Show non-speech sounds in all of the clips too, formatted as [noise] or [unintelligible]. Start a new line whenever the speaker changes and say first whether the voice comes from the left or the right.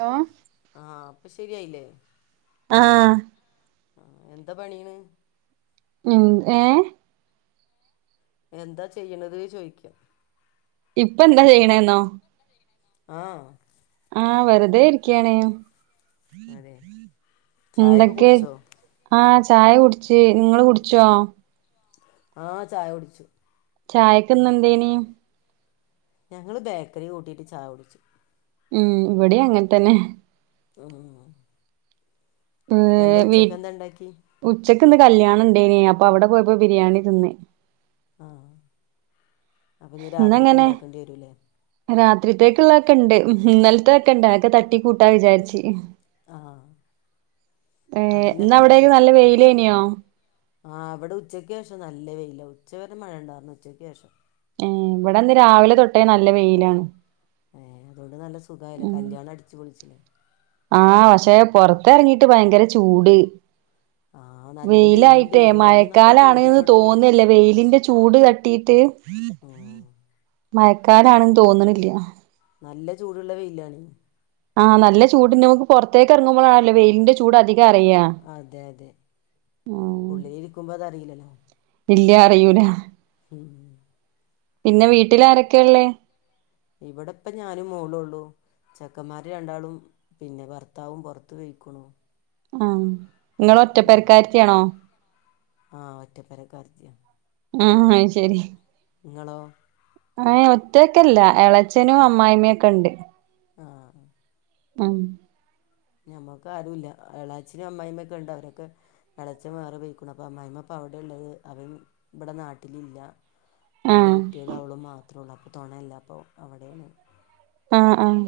right: Hello
left: ആഹ് പ്പ ശെരിയായില്ലേ.
right: ആഹ്.
left: ആഹ് എന്താ പണീണ്.
right: ഉം ഏഹ്.
left: എന്താ ചെയ്യണത് ചോയിക്കാ.
right: ഇപ്പ എന്താ ചെയ്യ്ണേന്നോ.
left: ആഹ്.
right: ആഹ് വെറുതെ ഇരിക്കാണ്
left: അതെ ചായൊക്കെ
right: എന്തൊക്കെ?
left: കുടിച്ചോ
right: ആ ചായകുടിച്ച് ഇങ്ങള് കുടിച്ചോ?
left: ആഹ് ചായകുടിച്ചു.
right: ചായക്ക് ഇന്ന് എന്തേയ്നി
left: ഞങ്ങള് ബേക്കറി കൂട്ടിട്ട് ചായകുടിച്ചു.
right: ഉം ഇവിടീ അങ്ങൻതന്നെ.
left: ആഹ്
right: ഏഹ്
left: എന്താ
right: വീ
left: ഉച്ചക്കെന്താണ്ടാക്കി.
right: ഉച്ചക്ക് ഇന്ന് കല്ല്യാണണ്ടേനി അപ്പൊ അവിടെ പോയപ്പോ ബിരിയാണിതിന്ന്.
left: ആഹ് അപ്പൊ ഇഞ് രാത്രിക്ക് ഇണ്ടാക്കേണ്ടി വരൂല്ലെ.
right: രാത്രിത്തേക്ക് ഉള്ളൊതെക്കെണ്ട് ഇന്നല്ത്തെ ഒക്കെണ്ട് അതൊക്കെ തട്ടികൂട്ടാ വിചാരിച്ച്.
left: ആ
right: ഏഹ്
left: അതന്നെ
right: ഇന്ന് അവിടേക്കെ നല്ല വെയിലേന്യോ.
left: ആഹ് ഇവ്ടെ ഉച്ചക്ക് ശേഷം നല്ല വെയിലാ ഉച്ച വരെ മഴണ്ടായിരുന്നു ഉച്ചക്ക് ശേഷം.
right: ഏഹ് ഇവിടന്ന് രാവിലെ തൊട്ടേ നല്ല വെയിലാണ്.
left: ഏഹ് അതോണ്ട് നല്ല സുഖായിലെ
right: ഉം
left: കല്ല്യാണം അടിച്ച് പൊളിച്ചിലെ.
right: ആഹ് പക്ഷേ പൊറത്തെറങ്ങീട്ട് ഭയങ്കര ചൂട്.
left: ആ നല്ല വെയിലുണ്ട്
right: വെയിലായിട്ടേ
left: ഈ വെയിലിന് നല്ല
right: മഴക്കാലാണ്ന്ന്
left: ചൂടുണ്ടടോ
right: തോന്നല്ല വെയിലിന്റെ ചൂട് തട്ട് ട്ടീറ്റ്
left: ഉം
right: മയക്കാലാണ്ന്ന് തോന്ന്ണില്ല.
left: നല്ല ചൂട്ള്ള വെയിലാണ്.
right: ആഹ് നല്ല ചൂട് ഇണ്ട് ഞമ്മക്ക് പൊറത്തേക്ക് എറങ്ങുമ്പളാണല്ലോ വെയിലിന്റെ ചൂ ചൂട് അതികറിയാ.
left: അതെ, അതെ ഉള്ളിലിരിക്കുമ്പോ അതറീലല്ലോ.
right: ഇല്ല്യാ അറിയൂലാ. പിന്നെ വീട്ടില് ആരൊക്കെ ഇള്ളേ.
left: ഇവിടെ ഇപ്പം ഞാനും മോളും ഒള്ളൂ. ചെക്കന്മാര് രണ്ടാളും പിന്നെ ഭർത്താവും പൊറത്ത് പെയ്ക്കുണു.
right: ആഹ്. നിങ്ങള്
left: ഹും
right: ഒറ്റപ്പരക്കാരത്തിയാണോ
left: ആഹ് ഒറ്റപ്പെരകാരത്തിയാ.
right: ആഹ് ആയ് ശെരി.
left: ഇങ്ങളോ
right: ഏഹ് ഒറ്റക്കല്ല എളച്ചനും അമ്മായിമ്മയൊക്കെണ്ട്
left: ആഹ്
right: ഉം
left: ഞമ്മക്ക് ആരും ഇല്ല എളാച്ചിനും അമ്മായിമ്മയും ഒക്കെണ്ട് അവരൊക്കെ എളച്ചൻ വേറെ പോയിക്ക്ണ് അപ്പം അമ്മയിമ്മ ഇപ്പം അവിടെ. ഉള്ളത് അവൻ ഇവിടെ നാട്ടിലില്ല രണ്ട്
right: ആഹ്
left: കുട്ടിളും അവളും മാത്ര ഒള്ളൂ അപ്പൊ തുണല്ല അപ്പം അവിടെയാണ്
right: ആഹ് ആഹ്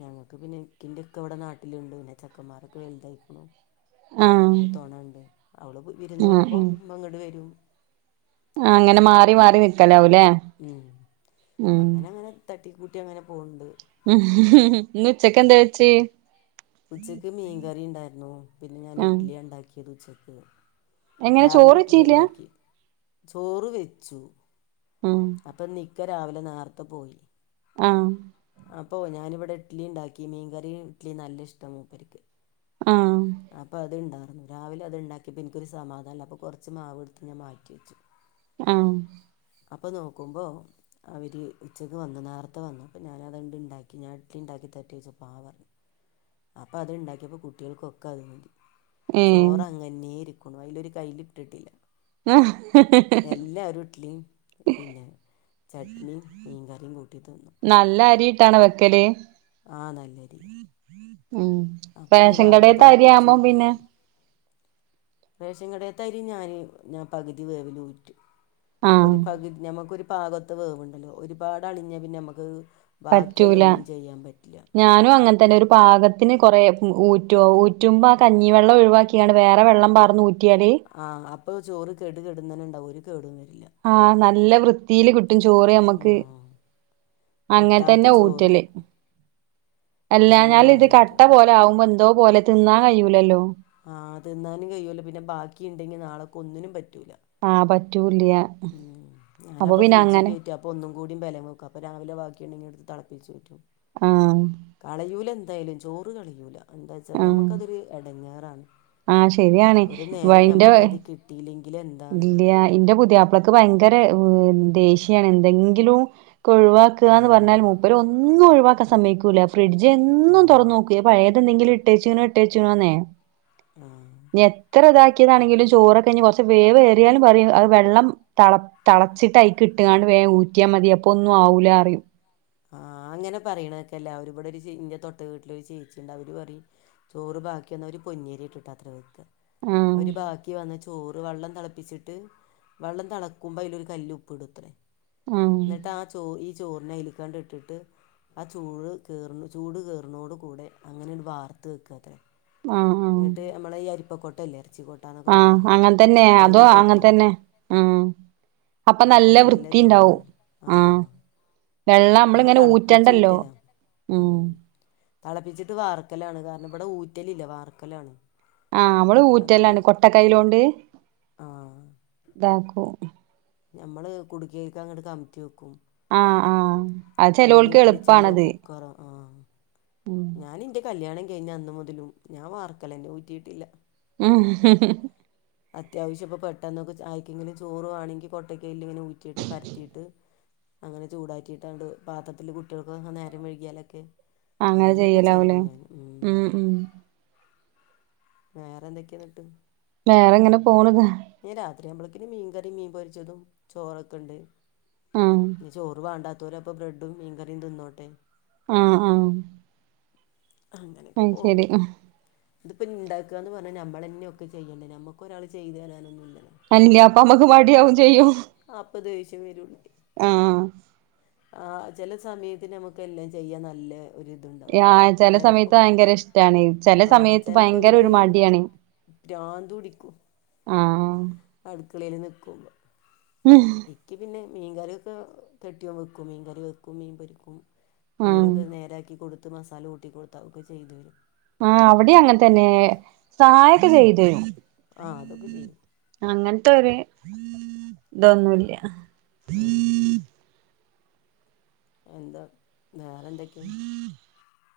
left: ഞങ്ങൾക്ക് പിന്നെ ഇൻ്റെ ഇക്ക ഇവിടെ നാട്ടിലുണ്ട് പിന്നെ ചെക്കന്മാരൊക്കെ വലുതായിരിക്കുണു
right: ആഹ്
left: അപ്പൊ തോണ ഇണ്ട് അവള് വിരുന്ന്
right: ആഹ്
left: പോവുമ്പോ
right: ആഹ്
left: ഇമ്മ ഇങ്ങട്ട് വരും
right: ആഹ് മാറി
left: അങ്ങനെ
right: മാറി നിക്കലാവൂലേ
left: ഉം
right: ഉം
left: അങ്ങനെ അങ്ങനെ തട്ടിക്കൂട്ടി അങ്ങനെ പോകുണ്ട്
right: ഇന്ന് ഉച്ചക്കെന്തേ വെച്ച്
left: ഉച്ചക്ക് മീൻകറിണ്ടായിരുന്നു പിന്നെ ഞാൻ
right: ആഹ്
left: ഇഡ്ലിയാണ്ടാക്കിയത് ഉച്ചക്ക്
right: എങ്ങനെ ചോറ്
left: രാവിലെ
right: വെച്ചീല്ല
left: ഇഡ്ലിണ്ടാക്കി ചോറ് വെച്ചു
right: ആഹ്
left: അപ്പം ഇന്ന് ഇക്ക രാവിലെ നേരത്തെ പോയി
right: ആഹ്.
left: അപ്പോ ഞാനിവിടെ ഇഡ്ലി ഉണ്ടാക്കിനി മീന്കറി ഇഡ്ലി നല്ല ഇഷ്ടാ മൂപ്പർക്ക്.
right: ഉം.
left: അപ്പൊ അത്ണ്ടായിരുന്നു രാവിലെ അത്ണ്ടാക്കിയപ്പോ ഇൻകൊരു സമാധാനംല്ല അപ്പോ കൊർച്ച് മാവ്ട്ത്ത് മാറ്റി വെച്ചു. [inaudible]
right: ആഹ്
left: അപ്പൊ നോക്കുമ്പോ. അവർ ഉച്ചയ്ക്ക് വന്നു നേരത്തെ വന്നു അപ്പം ഞാനതുണ്ടിക്കി ഞാൻ ഇഡ്ലി ഉണ്ടാക്കി തെർട്ടെ ചോയ്ച്ചപ്പം ആഹ് പറഞ്ഞു. അപ്പൊത്ണ്ടാക്കിയപ്പോ കുട്ടികൾക്കൊക്കെ അത് മതി
right: ഏഹ്
left: ചോറങ്ങനെ. ന്നെ ഇരിക്ക്ണു അയിലൊരു കൈല് ഇട്ടിട്ടില്ല.
right: ഹോ.
left: എല്ലരും ഇഡ്ലിം പിന്നെ. ചട്നിയും മീൻകറിം കൂട്ടി തിന്നു.
right: നല്ല അരിയിട്ടാണോ വെക്കല്?
left: ആ നല്ലരി
right: ഉം.
left: അപ്പം ഇനി
right: റേഷൻ
left: രാവിലെ
right: കടേത്തെ
left: തിളപ്പിച്ച്
right: അരിയാവുമ്പം പിന്നെ.
left: ഊറ്റും റേഷൻ കടേത്തരി ഞാന് ഞാൻ പകുതി വേവിനു ഊറ്റും
right: ആഹ്
left: ഒരു പകുതി ഞമുക്കരു പാകത്ത് വേവുണ്ടല്ലോ ഒരുപാട് അളിഞ്ഞ പിന്നെ നമ്മക്ക് അത് ബാക്കിയായി
right: പറ്റൂല
left: ഒന്നും ചെയ്യാൻ പറ്റില്ല.
right: ഞാനും അങ്ങനെ തന്നെ ഒരു പാകത്തിന് കൊറെ ഊറ്റു ഊറ്റുമ്പോ ആഹ് കഞ്ഞിവെള്ളം ഒഴിവാക്കി. ക്കെയാണ് വേറെ വെള്ളം പാർന്നു ഊറ്റിയാല്.
left: ആഹ അപ്പൊ ചോറ് കെടുകെടുന്ന നണ്ടാവും ഒരു കേടും വരില്ല.
right: ആഹ് നല്ല വൃത്തിൽ കി ട്ടും ചോറ്
left: ആ
right: ഞമ്മക്ക്
left: ഒട്ടാത്ത
right: അങ്ങൻത്തന്നെ
left: ചോറ്
right: ഊറ്റല്.
left: അങ്ങനെ
right: അല്ലാഞാൽ
left: ഞാൻ
right: ഇത് കട്ട
left: വയ്ക്കും
right: പോലെ ആകുമ്പോ എന്തോ പോലെ തിന്നാൻ കഴിയൂലല്ലോ.
left: ആഹ് തിന്നാനും കഴിയൂലാ പിന്നെ ബാക്കിണ്ടെങ്കിൽ നാളെക്ക് ഒന്നിനും പറ്റൂലാ.
right: ആഹ് പറ്റൂല്ല.
left: ഉം ഞാനപ്പം ഫ്രിഡ്ജ് കേറ്റി ഒന്നും കൂടി ബലം വെക്കും അപ്പോ രാവിലെ ബാക്കിണ്ടെങ്കി ഇട്ത്ത് തളപ്പിച്ചൂറ്റും.
right: ഉം.
left: കളയൂല ന്തായാലും ചോറ് കളയൂല എന്താച്ചാ
right: ആഹ്
left: ഞമ്മക്കതൊരു എടങ്ങേറാണ്.
right: ആഹ് ശരിയാണ് വ ഇന്റെ
left: കിട്ടിയില്ലെങ്കിൽ എന്താണ്
right: ഇല്ല്യാ ഇന്റെ പുതിയാ ക്ക് ഭയങ്കര ദേഷ്യാണ് എന്തെങ്കിലും ക്കെ ഒഴിവാക്കാന്ന് പറഞ്ഞാൽ
left: കളയണത്
right: മൂപ രന്നും ഒഴിവാക്കാൻ സമ്മയ്ക്കൂല്ല ഫ്രിഡ്ജി എന്നും
left: ആഹ്
right: തൊർന്നോക്കും എ പഴയതെന്തെങ്കിലും ഇട്ടേച്ചുനോ ഇട്ടേച്ചുനോന്നേ.
left: ആഹ്.
right: എത്ര ഇതാക്കിയതാണെങ്കിലും ചോറൊക്കെഞ്ഞ് കെറ്ച്ച് വേവേറിയാലും പറയും അത് വെള്ളം തളപ്പ തളച്ചിട്ട് അയ്ക്ക് ഇട്ട്ങ്ങാണ്ട് വേം ഊറ്റിയാ മതി അപ്പൊ ഒന്നും ആവൂലറിയും.
left: ആഹ് അങ്ങനെ പറയ്ണേക്കെല്ലാവരും ഇവിടെ ഒരു ചേ ഇന്റെ തൊട്ട വീട്ടിലൊരു ചേച്ചിണ്ട് അവര് പറിം. ചോറ് ബാക്കി വന്ന അവര് പൊന്നിയരിയിട്ടിട്ടാത്രെ വെക്ക
right: ആഹ്
left: അവര് ബാക്കി വന്ന് ചോറ് വള്ളം തളപ്പിച്ചി ഇത് വള്ളം തളക്കുമ്പോ അയ്ലൊരു കല്ല് ഉപ്പ്ടുത്രെ
right: ആഹ്
left: ഇന്നിട്ട് ആഹ് ചോ ചോ ഈ ചോറിനെ അയ്ല്ക്കാണ്ടിട്ടിട്ട്. ആഹ് ചൂട് കേറു ചൂട് കേറുന്നോടു കൂടെ അങ്ങനെങ്ങ് വാർത്ത് വക്കത്രെ.
right: ആഹ് ആഹ്
left: ന്നിട്ട് മ്മളെ ഈ അരിപ്പക്കൊട്ടല്ലേ ഇറ്ച്ചിക്കോ ട്ടന്നൊക്കെ
right: ആഹ്
left: പറയില്ലേ
right: അങ്ങൻ തന്നെ അതോ
left: അയ്ല്
right: അങ്ങൻ
left: കൊട്ടി വെക്ക.
right: തന്നെ ആഹ് അപ്പൊ
left: അപ്പോ നല്ല
right: വൃത്തിണ്ടാവും
left: ചോറാവും ആഹ്.
right: വെള്ളം
left: ഞാൻ
right: നമ്മളിങ്ങനെ ഊറ്റണ്ടല്ലോ
left: തളപ്പിച്ചൂറ്റല ഉം. തളപ്പിച്ചിട്ട് വാർക്കലാണ് കാരണം ഇവടെ ഊറ്റലില്ല വാർക്കലാണ്
right: ആഹ് ഇവള്
left: അത്
right: ഊറ്റല്ലാണ് കൊട്ട കൈയിലോണ്ട്
left: ആ
right: ഇതാക്കും
left: ഞമ്മള് കുടുക്കേക്കങ്ങട്ട് കമത്തി വെക്കും
right: ആഹ് ആഹ് അത്
left: അല്ലെങ്കി
right: ചെലോൽക്ക്
left: ഇഡ്ലി ചെമ്പോ
right: എളുപ്പാണത്
left: കുക്കറോ ആഹ്
right: ഉം
left: ഞാൻ ഇന്റെ കല്യാണം കഴിഞ്ഞന്ന് മുതലും ഞാൻ വാർക്കലെന്നെ ഊറ്റിയിട്ടില്ല
right: മ്ഹ്
left: അത്യാവശ്യ ഇപ്പൊ പെട്ടെന്നൊക്കെ ച ആർക്കെങ്കിലും ചോറു വാണെങ്കി കൊ ട്ട കൈല് ഇങ്ങനെ ഊറ്റിട്ട് പരത്തീട്ട് അങ്ങനെ ചൂടാറ്റിയിട്ടാണ്ട് പാത്രത്തില് കുട്ടിയൾക്കങ്ങെ നേരം വെഴ്ക്കിയാലൊക്കെ
right: അങ്ങനെ
left: അങ്ങനെക്കെ
right: ചെയ്യലാവൂലേ
left: ചെയ്യും ഞാൻ ഉം വേറെ എന്തെക്കെ ന്ന്ട്ട്
right: വേറെ ഇങ്ങനെ പോണ്താ
left: പിന്നെ രാത്രി ആവുമ്പളേക്കിനും മീൻ കറി മീൻ പൊരിച്ചതും ചോറൊക്കെണ്ട്
right: ആഹ്
left: ഇഞ്ഞി ചോറ് വാണ്ടാത്തോല് അപ്പൊ ബ്രെഡും മീൻകറിം തിന്നോട്ടെ
right: ആഹ് ആഹ്
left: അങ്ങനെക്കെ
right: അയ് ശരി
left: പോകും ഇത്പ്പം ഇണ്ടാക്കാന്ന് പറഞ്ഞാ നമ്മളെന്നെ ഒക്കെ ചെയ്യേണ്ടേ നമ്മക്കൊരാള് ചെയ്ത് തരാനൊന്നും ഇല്ലല്ലോ
right: അൻല്ലാ അപ്പൊ അമ്മക്ക് മടിയാവും ചെയ്യും
left: അപ്പൊ ദേഷ്യം വരോള്ളു [unintelligible]
right: ആഹ്
left: ആഹ് ചെലെ സമയത്ത് നമ്മക്ക് എല്ലാം ചെയ്യാ നല്ലെ ഒരിത്ണ്ടാവും
right: ആ ചെല
left: ചെല്പ്പോ
right: സമയത്ത് ഭയങ്കര ഇഷ്ടാണ് ചെല
left: ആഹ്
right: സമയത്ത്
left: ചെലപ്പോ
right: ഭയങ്കര ഒരു
left: ഇങ്ങട്ട്
right: മടിയാണ്
left: ഭ്രാന്തു പിടിക്കു
right: ആഹ്
left: അട്ക്കളേല് നിക്കുമ്പോ
right: ഉംഹ്
left: ഇക്കി പിന്നെ മീൻ കറിയൊക്കെ കെട്ടിയോൻ വെക്കും മീൻ കറി വെക്കും മീൻ പൊരിക്കും
right: ആ
left: മീനൊക്കെ നേരാക്കി കൊടുത്ത് മസാല ഊട്ടി കൊടുത്ത ഒക്കെ ചെയ്തരും
right: ആഹ് അവടിം അങ്ങൻത്തന്നെ സഹായെക്കെ
left: ആ
right: ചെയ്തരും
left: ആ അതൊക്കെ ചെയ്യും
right: അങ്ങൻത്തൊര് ഇതൊന്നുല്ല
left: മ് എന്താ വേറെ എന്തെക്കെ